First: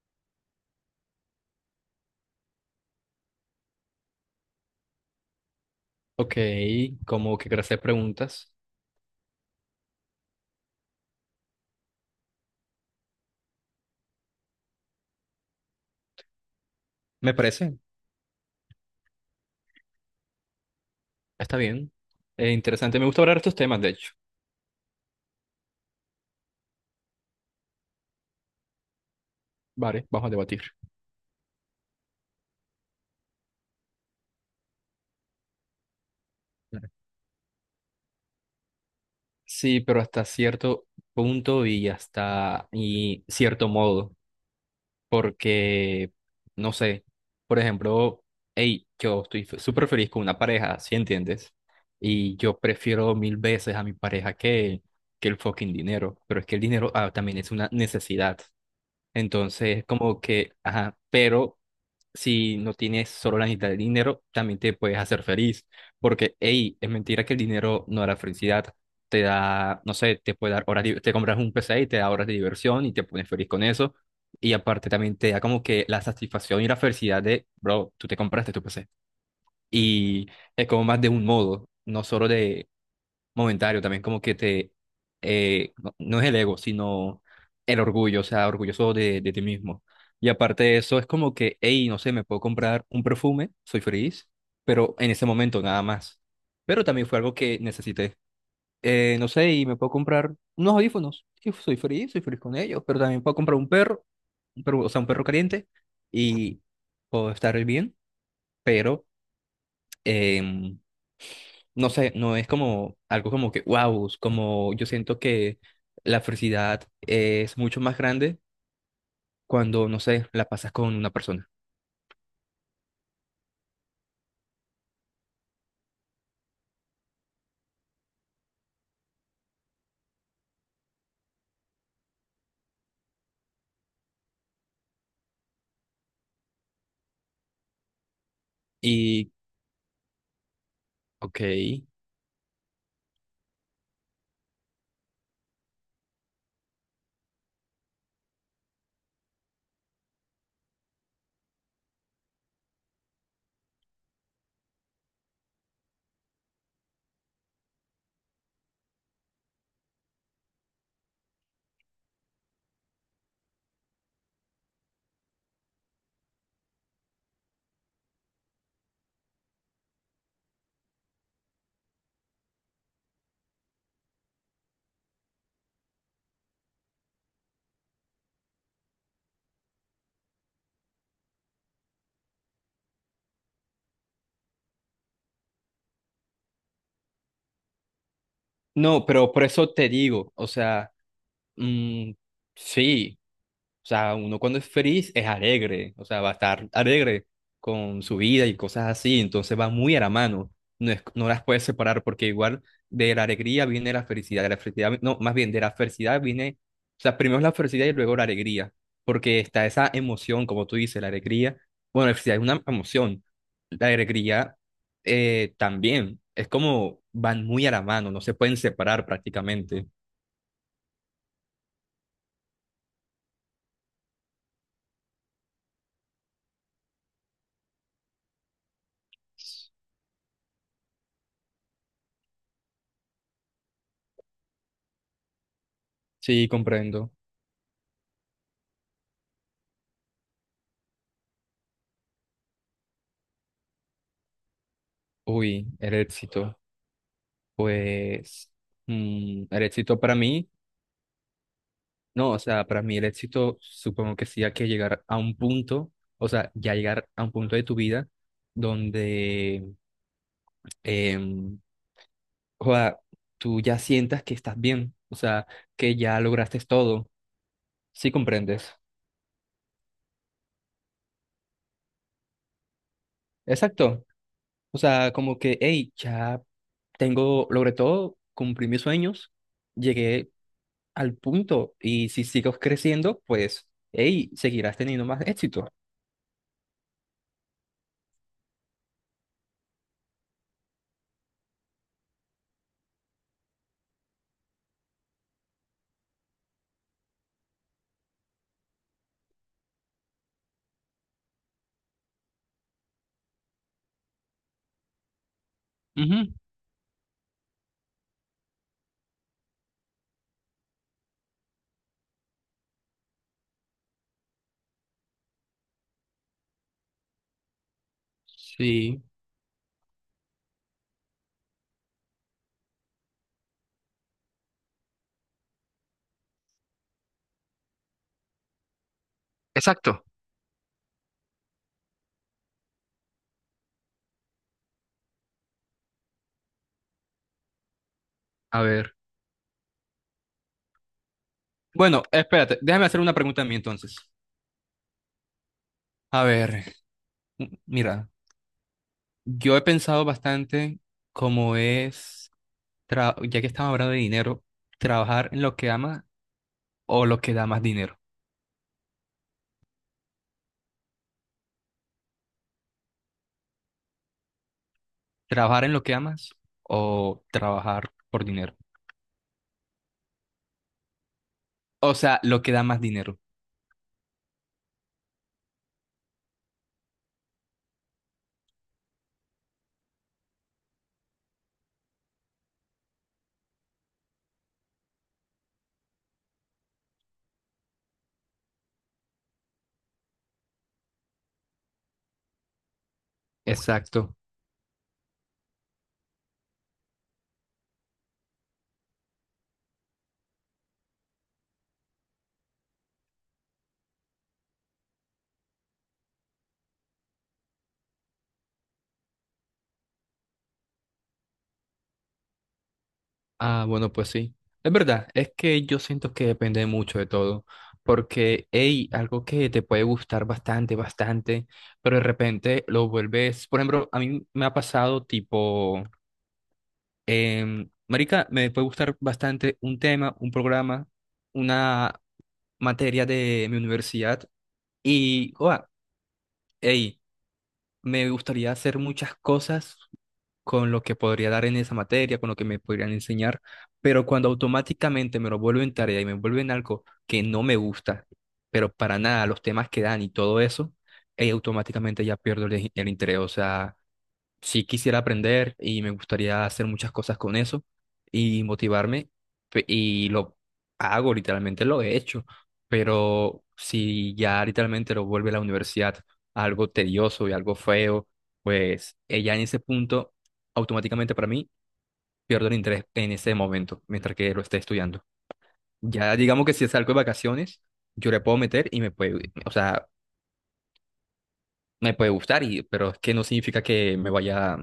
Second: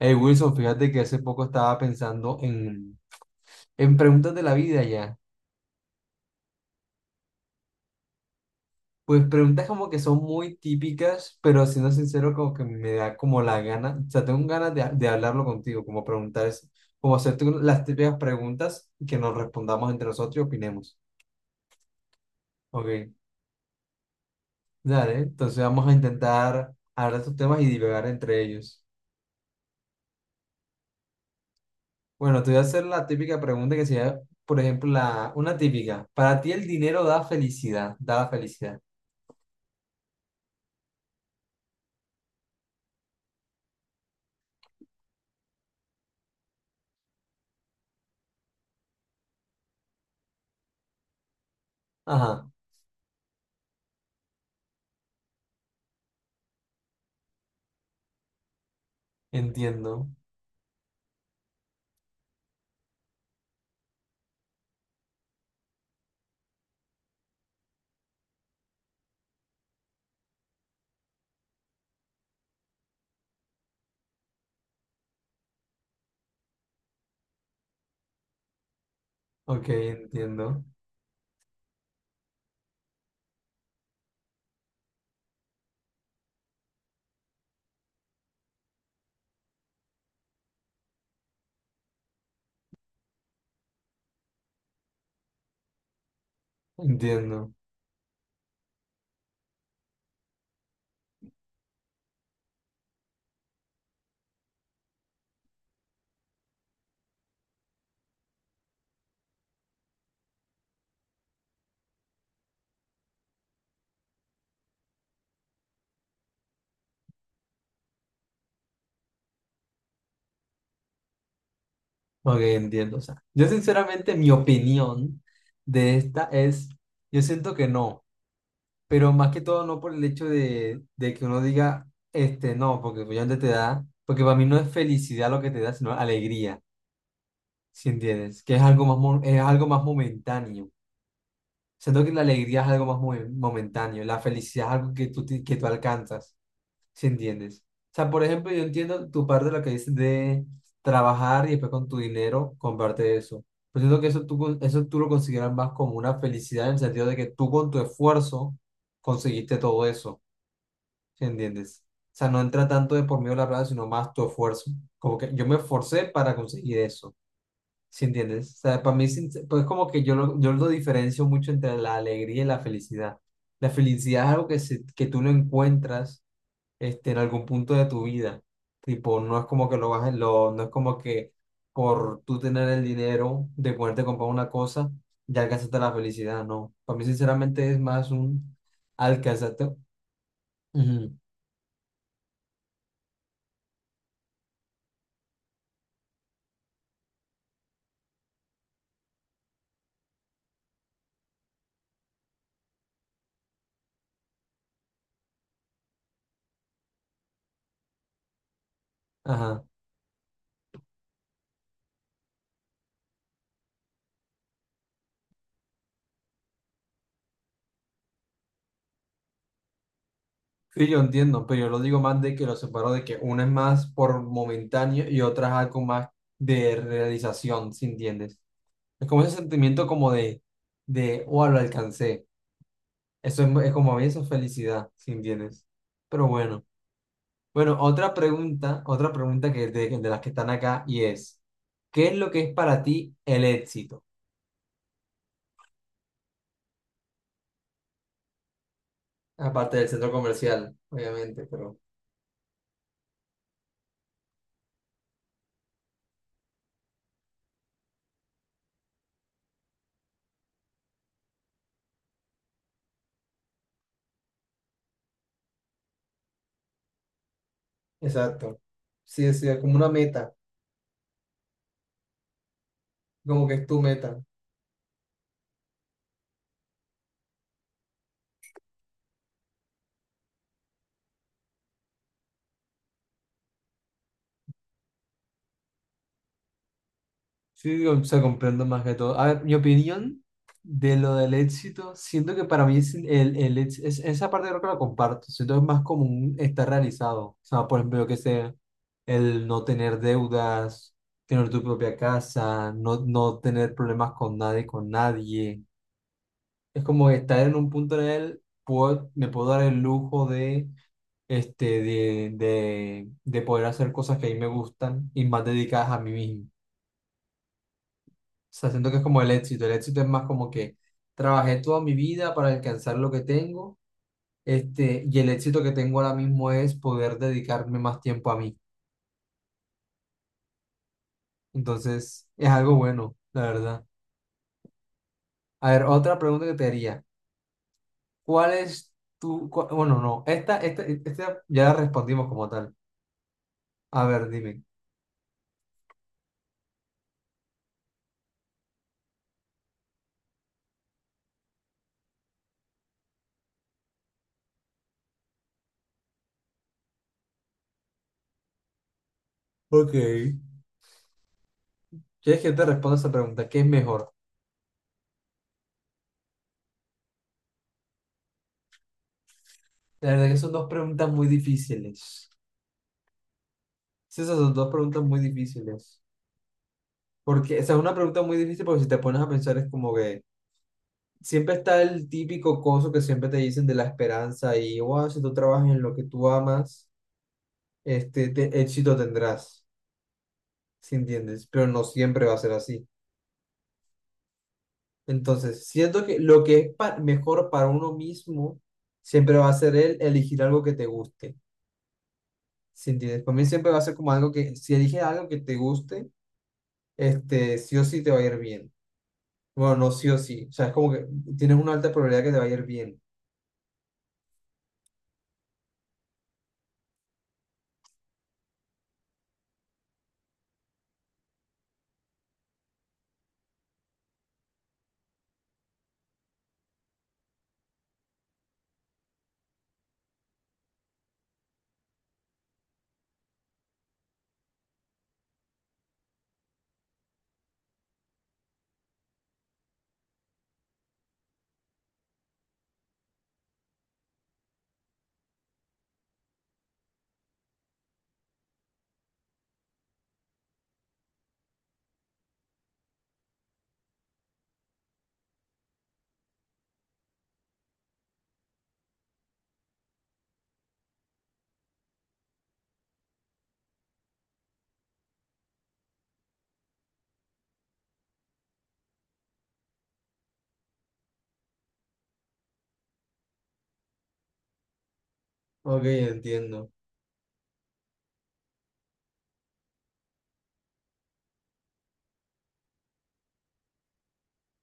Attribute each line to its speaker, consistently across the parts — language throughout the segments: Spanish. Speaker 1: Hey Wilson, fíjate que hace poco estaba pensando en preguntas de la vida ya.
Speaker 2: Ok, como que gracias preguntas.
Speaker 1: Pues preguntas como que son muy típicas, pero siendo sincero, como que me da como la gana, o sea, tengo ganas de hablarlo contigo, como preguntar, como
Speaker 2: Me
Speaker 1: hacerte
Speaker 2: parece,
Speaker 1: las típicas preguntas y que nos respondamos entre nosotros y opinemos.
Speaker 2: está bien. Interesante, me
Speaker 1: Ok,
Speaker 2: gusta hablar de estos temas, de hecho.
Speaker 1: dale, entonces vamos a intentar hablar de estos temas y divagar entre ellos.
Speaker 2: Vale, vamos a debatir.
Speaker 1: Bueno, te voy a hacer la típica pregunta que sería, por ejemplo, una típica. ¿Para ti el
Speaker 2: Claro.
Speaker 1: dinero da felicidad? Da la felicidad.
Speaker 2: Sí, pero hasta cierto punto y hasta y cierto modo, porque, no sé, por ejemplo, hey, yo estoy súper feliz con una pareja, ¿sí entiendes? Y
Speaker 1: Ajá.
Speaker 2: yo prefiero mil veces a mi pareja que el fucking dinero, pero es que el dinero también es una necesidad. Entonces,
Speaker 1: Entiendo,
Speaker 2: como que, ajá, pero si no tienes solo la necesidad de dinero, también te puedes hacer feliz. Porque, hey, es mentira que el dinero no da la felicidad. Te da, no sé, te puede dar horas, te compras un PC y te da horas de diversión y te pones feliz con eso. Y aparte también te da como que la satisfacción y la felicidad de, bro, tú te compraste tu PC.
Speaker 1: ok,
Speaker 2: Y
Speaker 1: entiendo,
Speaker 2: es como más de un modo, no solo de momentario también, como que te, no, no es el ego, sino el orgullo, o sea, orgulloso de ti mismo. Y aparte de eso, es como que, hey, no sé, me puedo comprar un perfume, soy feliz, pero en ese momento nada más. Pero también fue algo
Speaker 1: entiendo,
Speaker 2: que necesité. No sé, y me puedo comprar unos audífonos, y soy feliz con ellos, pero también puedo comprar un perro, o sea, un perro caliente, y puedo estar bien, pero em, no sé, no es como algo como que, wow, como yo siento que la felicidad es mucho más grande cuando, no sé, la pasas con una persona.
Speaker 1: ok, entiendo. O sea, yo sinceramente mi opinión de esta es, yo siento que no, pero más que todo no por el hecho de que uno diga, este, no, porque obviamente te da, porque para mí no es felicidad lo que te da, sino alegría, ¿si entiendes? Que es algo más,
Speaker 2: Y,
Speaker 1: es algo más momentáneo.
Speaker 2: ok,
Speaker 1: Siento que la alegría es algo más momentáneo, la felicidad es algo que tú alcanzas. ¿Si entiendes? O sea, por ejemplo, yo entiendo tu parte de lo que dices de trabajar y después con tu dinero comparte eso. Pero siento que eso tú lo consideras más como una felicidad en el sentido de que tú con tu esfuerzo conseguiste todo eso, ¿si entiendes? O sea, no entra tanto de por medio de la plata, sino más tu esfuerzo. Como que yo me esforcé para conseguir eso, ¿si entiendes? O sea, para mí pues como que yo lo diferencio mucho entre la alegría y la felicidad. La felicidad es algo que tú lo encuentras, este, en algún punto de tu vida. Tipo, no es como que lo vas a- lo, no es como que por tú tener el dinero de poderte comprar una cosa, ya alcanzaste la felicidad, no. Para mí, sinceramente, es más un
Speaker 2: no, pero por eso
Speaker 1: alcanzarte.
Speaker 2: te digo, o sea,
Speaker 1: Ujú.
Speaker 2: mm, sí, o sea, uno cuando es feliz es alegre, o sea, va a estar alegre con su vida y cosas así, entonces va muy a la mano. No, no las puedes separar porque igual de la alegría viene la felicidad, de la felicidad, no, más bien de la felicidad viene, o sea, primero es la felicidad y luego la alegría, porque
Speaker 1: Ajá.
Speaker 2: está esa emoción, como tú dices, la alegría, bueno, la felicidad es una emoción, la alegría también, es como van muy a la mano, no se pueden separar prácticamente.
Speaker 1: Sí, yo entiendo, pero yo lo digo más de que lo separo de que una es más por momentáneo y otra es algo más de realización, ¿si entiendes? Es como ese sentimiento como oh, lo alcancé. Es como a mí, eso es felicidad, ¿si entiendes? Pero
Speaker 2: Sí,
Speaker 1: bueno.
Speaker 2: comprendo.
Speaker 1: Bueno, otra pregunta que de las que están acá y es, ¿qué es lo que es para ti el éxito?
Speaker 2: Uy, el éxito. Pues el
Speaker 1: Aparte del
Speaker 2: éxito
Speaker 1: centro
Speaker 2: para mí,
Speaker 1: comercial, obviamente, pero...
Speaker 2: no, o sea, para mí el éxito supongo que sí hay que llegar a un punto, o sea, ya llegar a un punto de tu vida donde em, joda, tú ya sientas que estás bien, o sea, que ya lograste todo, ¿sí
Speaker 1: Exacto.
Speaker 2: comprendes?
Speaker 1: Sí, sí, es como una meta, como que es tu
Speaker 2: Exacto,
Speaker 1: meta.
Speaker 2: o sea, como que, hey, ya tengo, logré todo, cumplí mis sueños, llegué al punto y si sigo creciendo, pues, hey, seguirás teniendo más éxito.
Speaker 1: Sí, o sea, comprendo más que todo. A ver, mi opinión de lo del éxito, siento que para mí es el, ex- es, esa parte creo que la comparto, siento que es más común estar realizado. O sea, por ejemplo, yo que sé, el no tener deudas, tener tu propia casa, no, no tener problemas con nadie, con nadie.
Speaker 2: Ujú.
Speaker 1: Es como estar en un punto en el, me puedo dar el lujo de, este, de poder hacer cosas que a mí me gustan y más dedicadas a mí mismo. O sea, siento que
Speaker 2: Sí.
Speaker 1: es como el éxito. El éxito es más como que trabajé toda mi vida para alcanzar lo que tengo, este, y el éxito que tengo ahora mismo es poder dedicarme más tiempo a mí.
Speaker 2: Exacto.
Speaker 1: Entonces, es algo bueno, la verdad. A ver, otra pregunta que te haría. ¿Cuál
Speaker 2: A
Speaker 1: es
Speaker 2: ver.
Speaker 1: tu, cua- Bueno, no, esta ya la
Speaker 2: Bueno,
Speaker 1: respondimos como
Speaker 2: espérate,
Speaker 1: tal.
Speaker 2: déjame hacer una pregunta a mí entonces.
Speaker 1: A ver, dime.
Speaker 2: A ver, mira, yo he pensado bastante cómo es, ya que estamos hablando de dinero, trabajar en lo que amas o lo que da más dinero.
Speaker 1: Ok. ¿Quieres que yo te responda esa pregunta? ¿Qué es mejor?
Speaker 2: Trabajar en lo que amas o trabajar por dinero.
Speaker 1: La verdad que son dos preguntas muy
Speaker 2: O sea,
Speaker 1: difíciles.
Speaker 2: lo que da más dinero.
Speaker 1: Sí, esas son dos preguntas muy difíciles. Porque esa es una pregunta muy difícil porque si te pones a pensar es como que siempre está el típico coso que siempre te dicen de la esperanza y, wow, si tú trabajas en lo que tú amas, este éxito tendrás, ¿sí entiendes? Pero no siempre va a ser así.
Speaker 2: Exacto.
Speaker 1: Entonces, siento que lo que es mejor para uno mismo siempre va a ser el elegir algo que te guste, ¿sí entiendes? Para mí siempre va a ser como algo que, si eliges algo que te guste, este sí o sí te va a ir bien. Bueno, no sí o sí, o sea, es como que tienes una alta probabilidad que te va a ir bien.
Speaker 2: Ah, bueno, pues sí. Es verdad, es que yo siento que depende mucho de todo, porque, hey, algo que te puede gustar bastante, bastante, pero de repente lo vuelves, por ejemplo, a mí me ha pasado tipo, marica, me puede gustar bastante un tema, un programa, una materia de mi universidad y, hey, me gustaría hacer muchas cosas con lo que podría dar en esa materia, con lo que me podrían enseñar, pero cuando automáticamente me lo vuelven tarea y me vuelven algo que no me gusta, pero para nada, los temas que dan y todo eso, automáticamente ya pierdo el interés. O sea, sí quisiera aprender y me gustaría hacer muchas cosas con eso y motivarme y lo hago, literalmente lo he hecho, pero si ya literalmente lo vuelve la universidad algo tedioso y algo feo, pues ya en ese punto automáticamente para mí pierdo el interés en ese momento mientras que lo esté estudiando.
Speaker 1: Ok,
Speaker 2: Ya digamos que si
Speaker 1: entiendo.
Speaker 2: salgo de vacaciones, yo le puedo meter y me puede, o sea, me puede gustar, y, pero es que no significa que me vaya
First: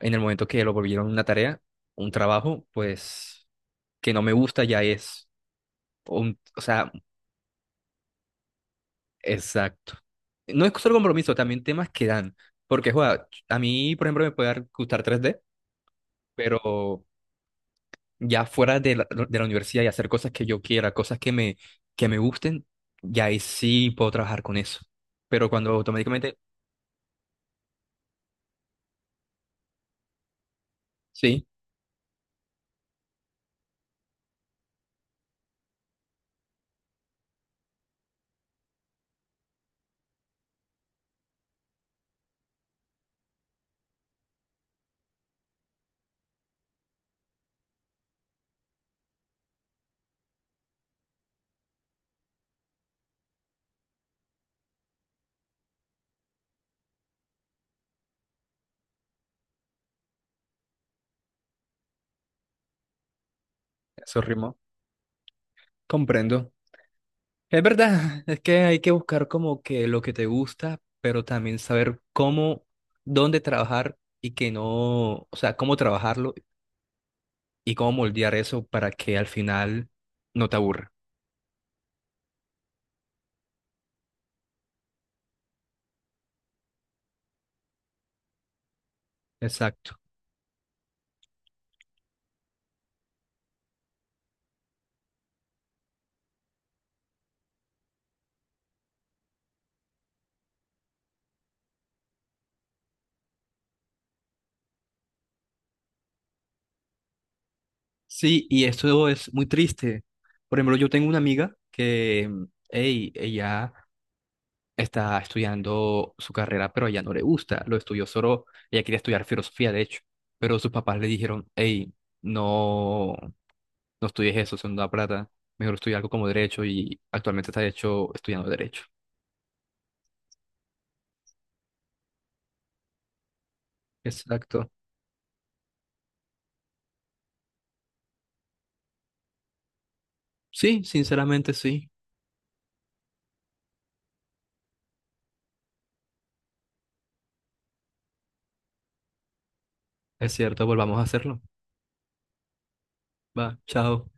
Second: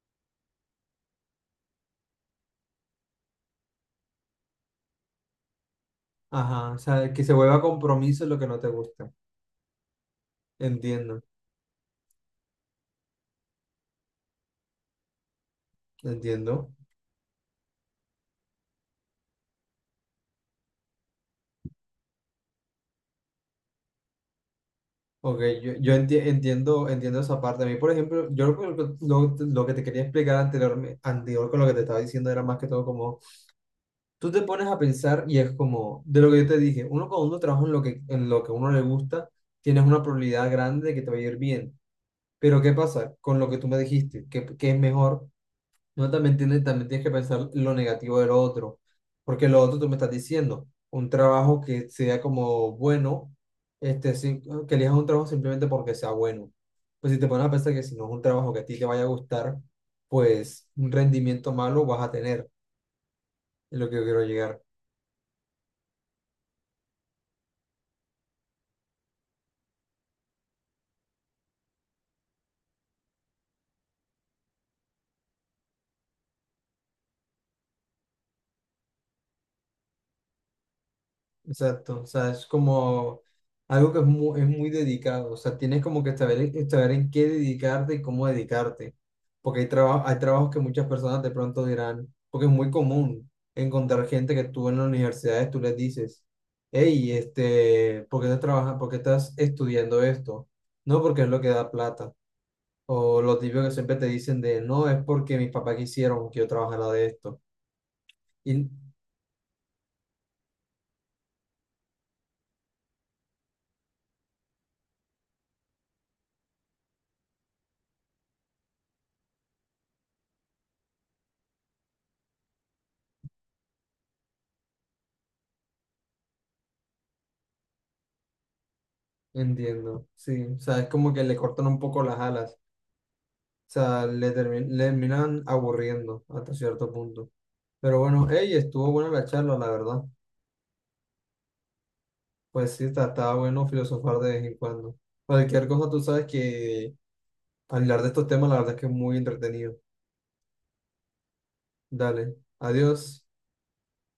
Speaker 2: en el momento que lo volvieron una tarea, un trabajo, pues que no me gusta ya es un, o
Speaker 1: Ajá, o
Speaker 2: sea,
Speaker 1: sea, que se vuelva compromiso lo que no te gusta.
Speaker 2: exacto. No es solo
Speaker 1: Entiendo,
Speaker 2: compromiso, también temas que dan, porque joda, a mí, por ejemplo, gustar tres d
Speaker 1: entiendo.
Speaker 2: pero ya fuera de la universidad y hacer cosas que yo quiera, cosas que me gusten, ya ahí sí puedo trabajar con eso.
Speaker 1: Ok,
Speaker 2: Pero cuando
Speaker 1: yo
Speaker 2: automáticamente,
Speaker 1: entiendo esa parte. A mí, por ejemplo, yo lo que te quería explicar anterior,
Speaker 2: sí,
Speaker 1: anterior con lo que te estaba diciendo era más que todo como, tú te pones a pensar y es como, de lo que yo te dije, uno cuando uno trabaja en lo que, a uno le gusta, tienes una probabilidad grande de que te va a ir bien. Pero, ¿qué pasa con lo que tú me dijiste? Que es mejor? No, también tienes que pensar lo negativo del otro, porque lo otro tú me estás diciendo, un trabajo que sea como bueno, este, sí, que elijas un trabajo simplemente porque sea bueno. Pues si te pones a pensar que si no es un trabajo que a ti te vaya a gustar, pues un rendimiento malo vas a tener, es lo que yo
Speaker 2: eso
Speaker 1: quiero
Speaker 2: rimó,
Speaker 1: llegar.
Speaker 2: comprendo. Es verdad, es que hay que buscar como que lo que te gusta, pero también saber cómo, dónde trabajar y que no, o sea, cómo trabajarlo y cómo moldear eso para que al final no te aburra.
Speaker 1: Exacto, o sea, es como algo que es muy dedicado, o sea, tienes como que saber en qué dedicarte y cómo dedicarte, porque hay,
Speaker 2: Exacto.
Speaker 1: traba- hay trabajos que muchas personas de pronto dirán, porque es muy común encontrar gente que tú en las universidades tú les dices, hey, este, ¿por qué estás trabajando, por qué estás estudiando esto? No, porque es lo que da plata, o lo típico que siempre te dicen de, no, es porque mis papás quisieron que yo trabajara de esto,
Speaker 2: Sí, y
Speaker 1: y
Speaker 2: esto es muy triste. Por ejemplo, yo tengo una amiga que, hey, ella está estudiando su carrera, pero a ella no le gusta. Lo estudió solo, ella quería estudiar filosofía, de hecho, pero sus papás le dijeron, hey, no. No estudies eso, son da plata, mejor estudia algo como derecho y actualmente está hecho estudiando derecho.
Speaker 1: entiendo, sí, o sea, es como que le cortan un poco las alas. Sea, le, termi-
Speaker 2: Exacto.
Speaker 1: le terminan aburriendo hasta cierto punto. Pero bueno, hey, estuvo buena la charla, la verdad.
Speaker 2: Sí, sinceramente sí,
Speaker 1: Pues sí, está bueno filosofar de vez en cuando. Cualquier cosa, tú sabes que hablar de estos temas, la verdad es que es muy entretenido.
Speaker 2: es cierto, volvamos a hacerlo.
Speaker 1: Dale, adiós.
Speaker 2: Va, chao.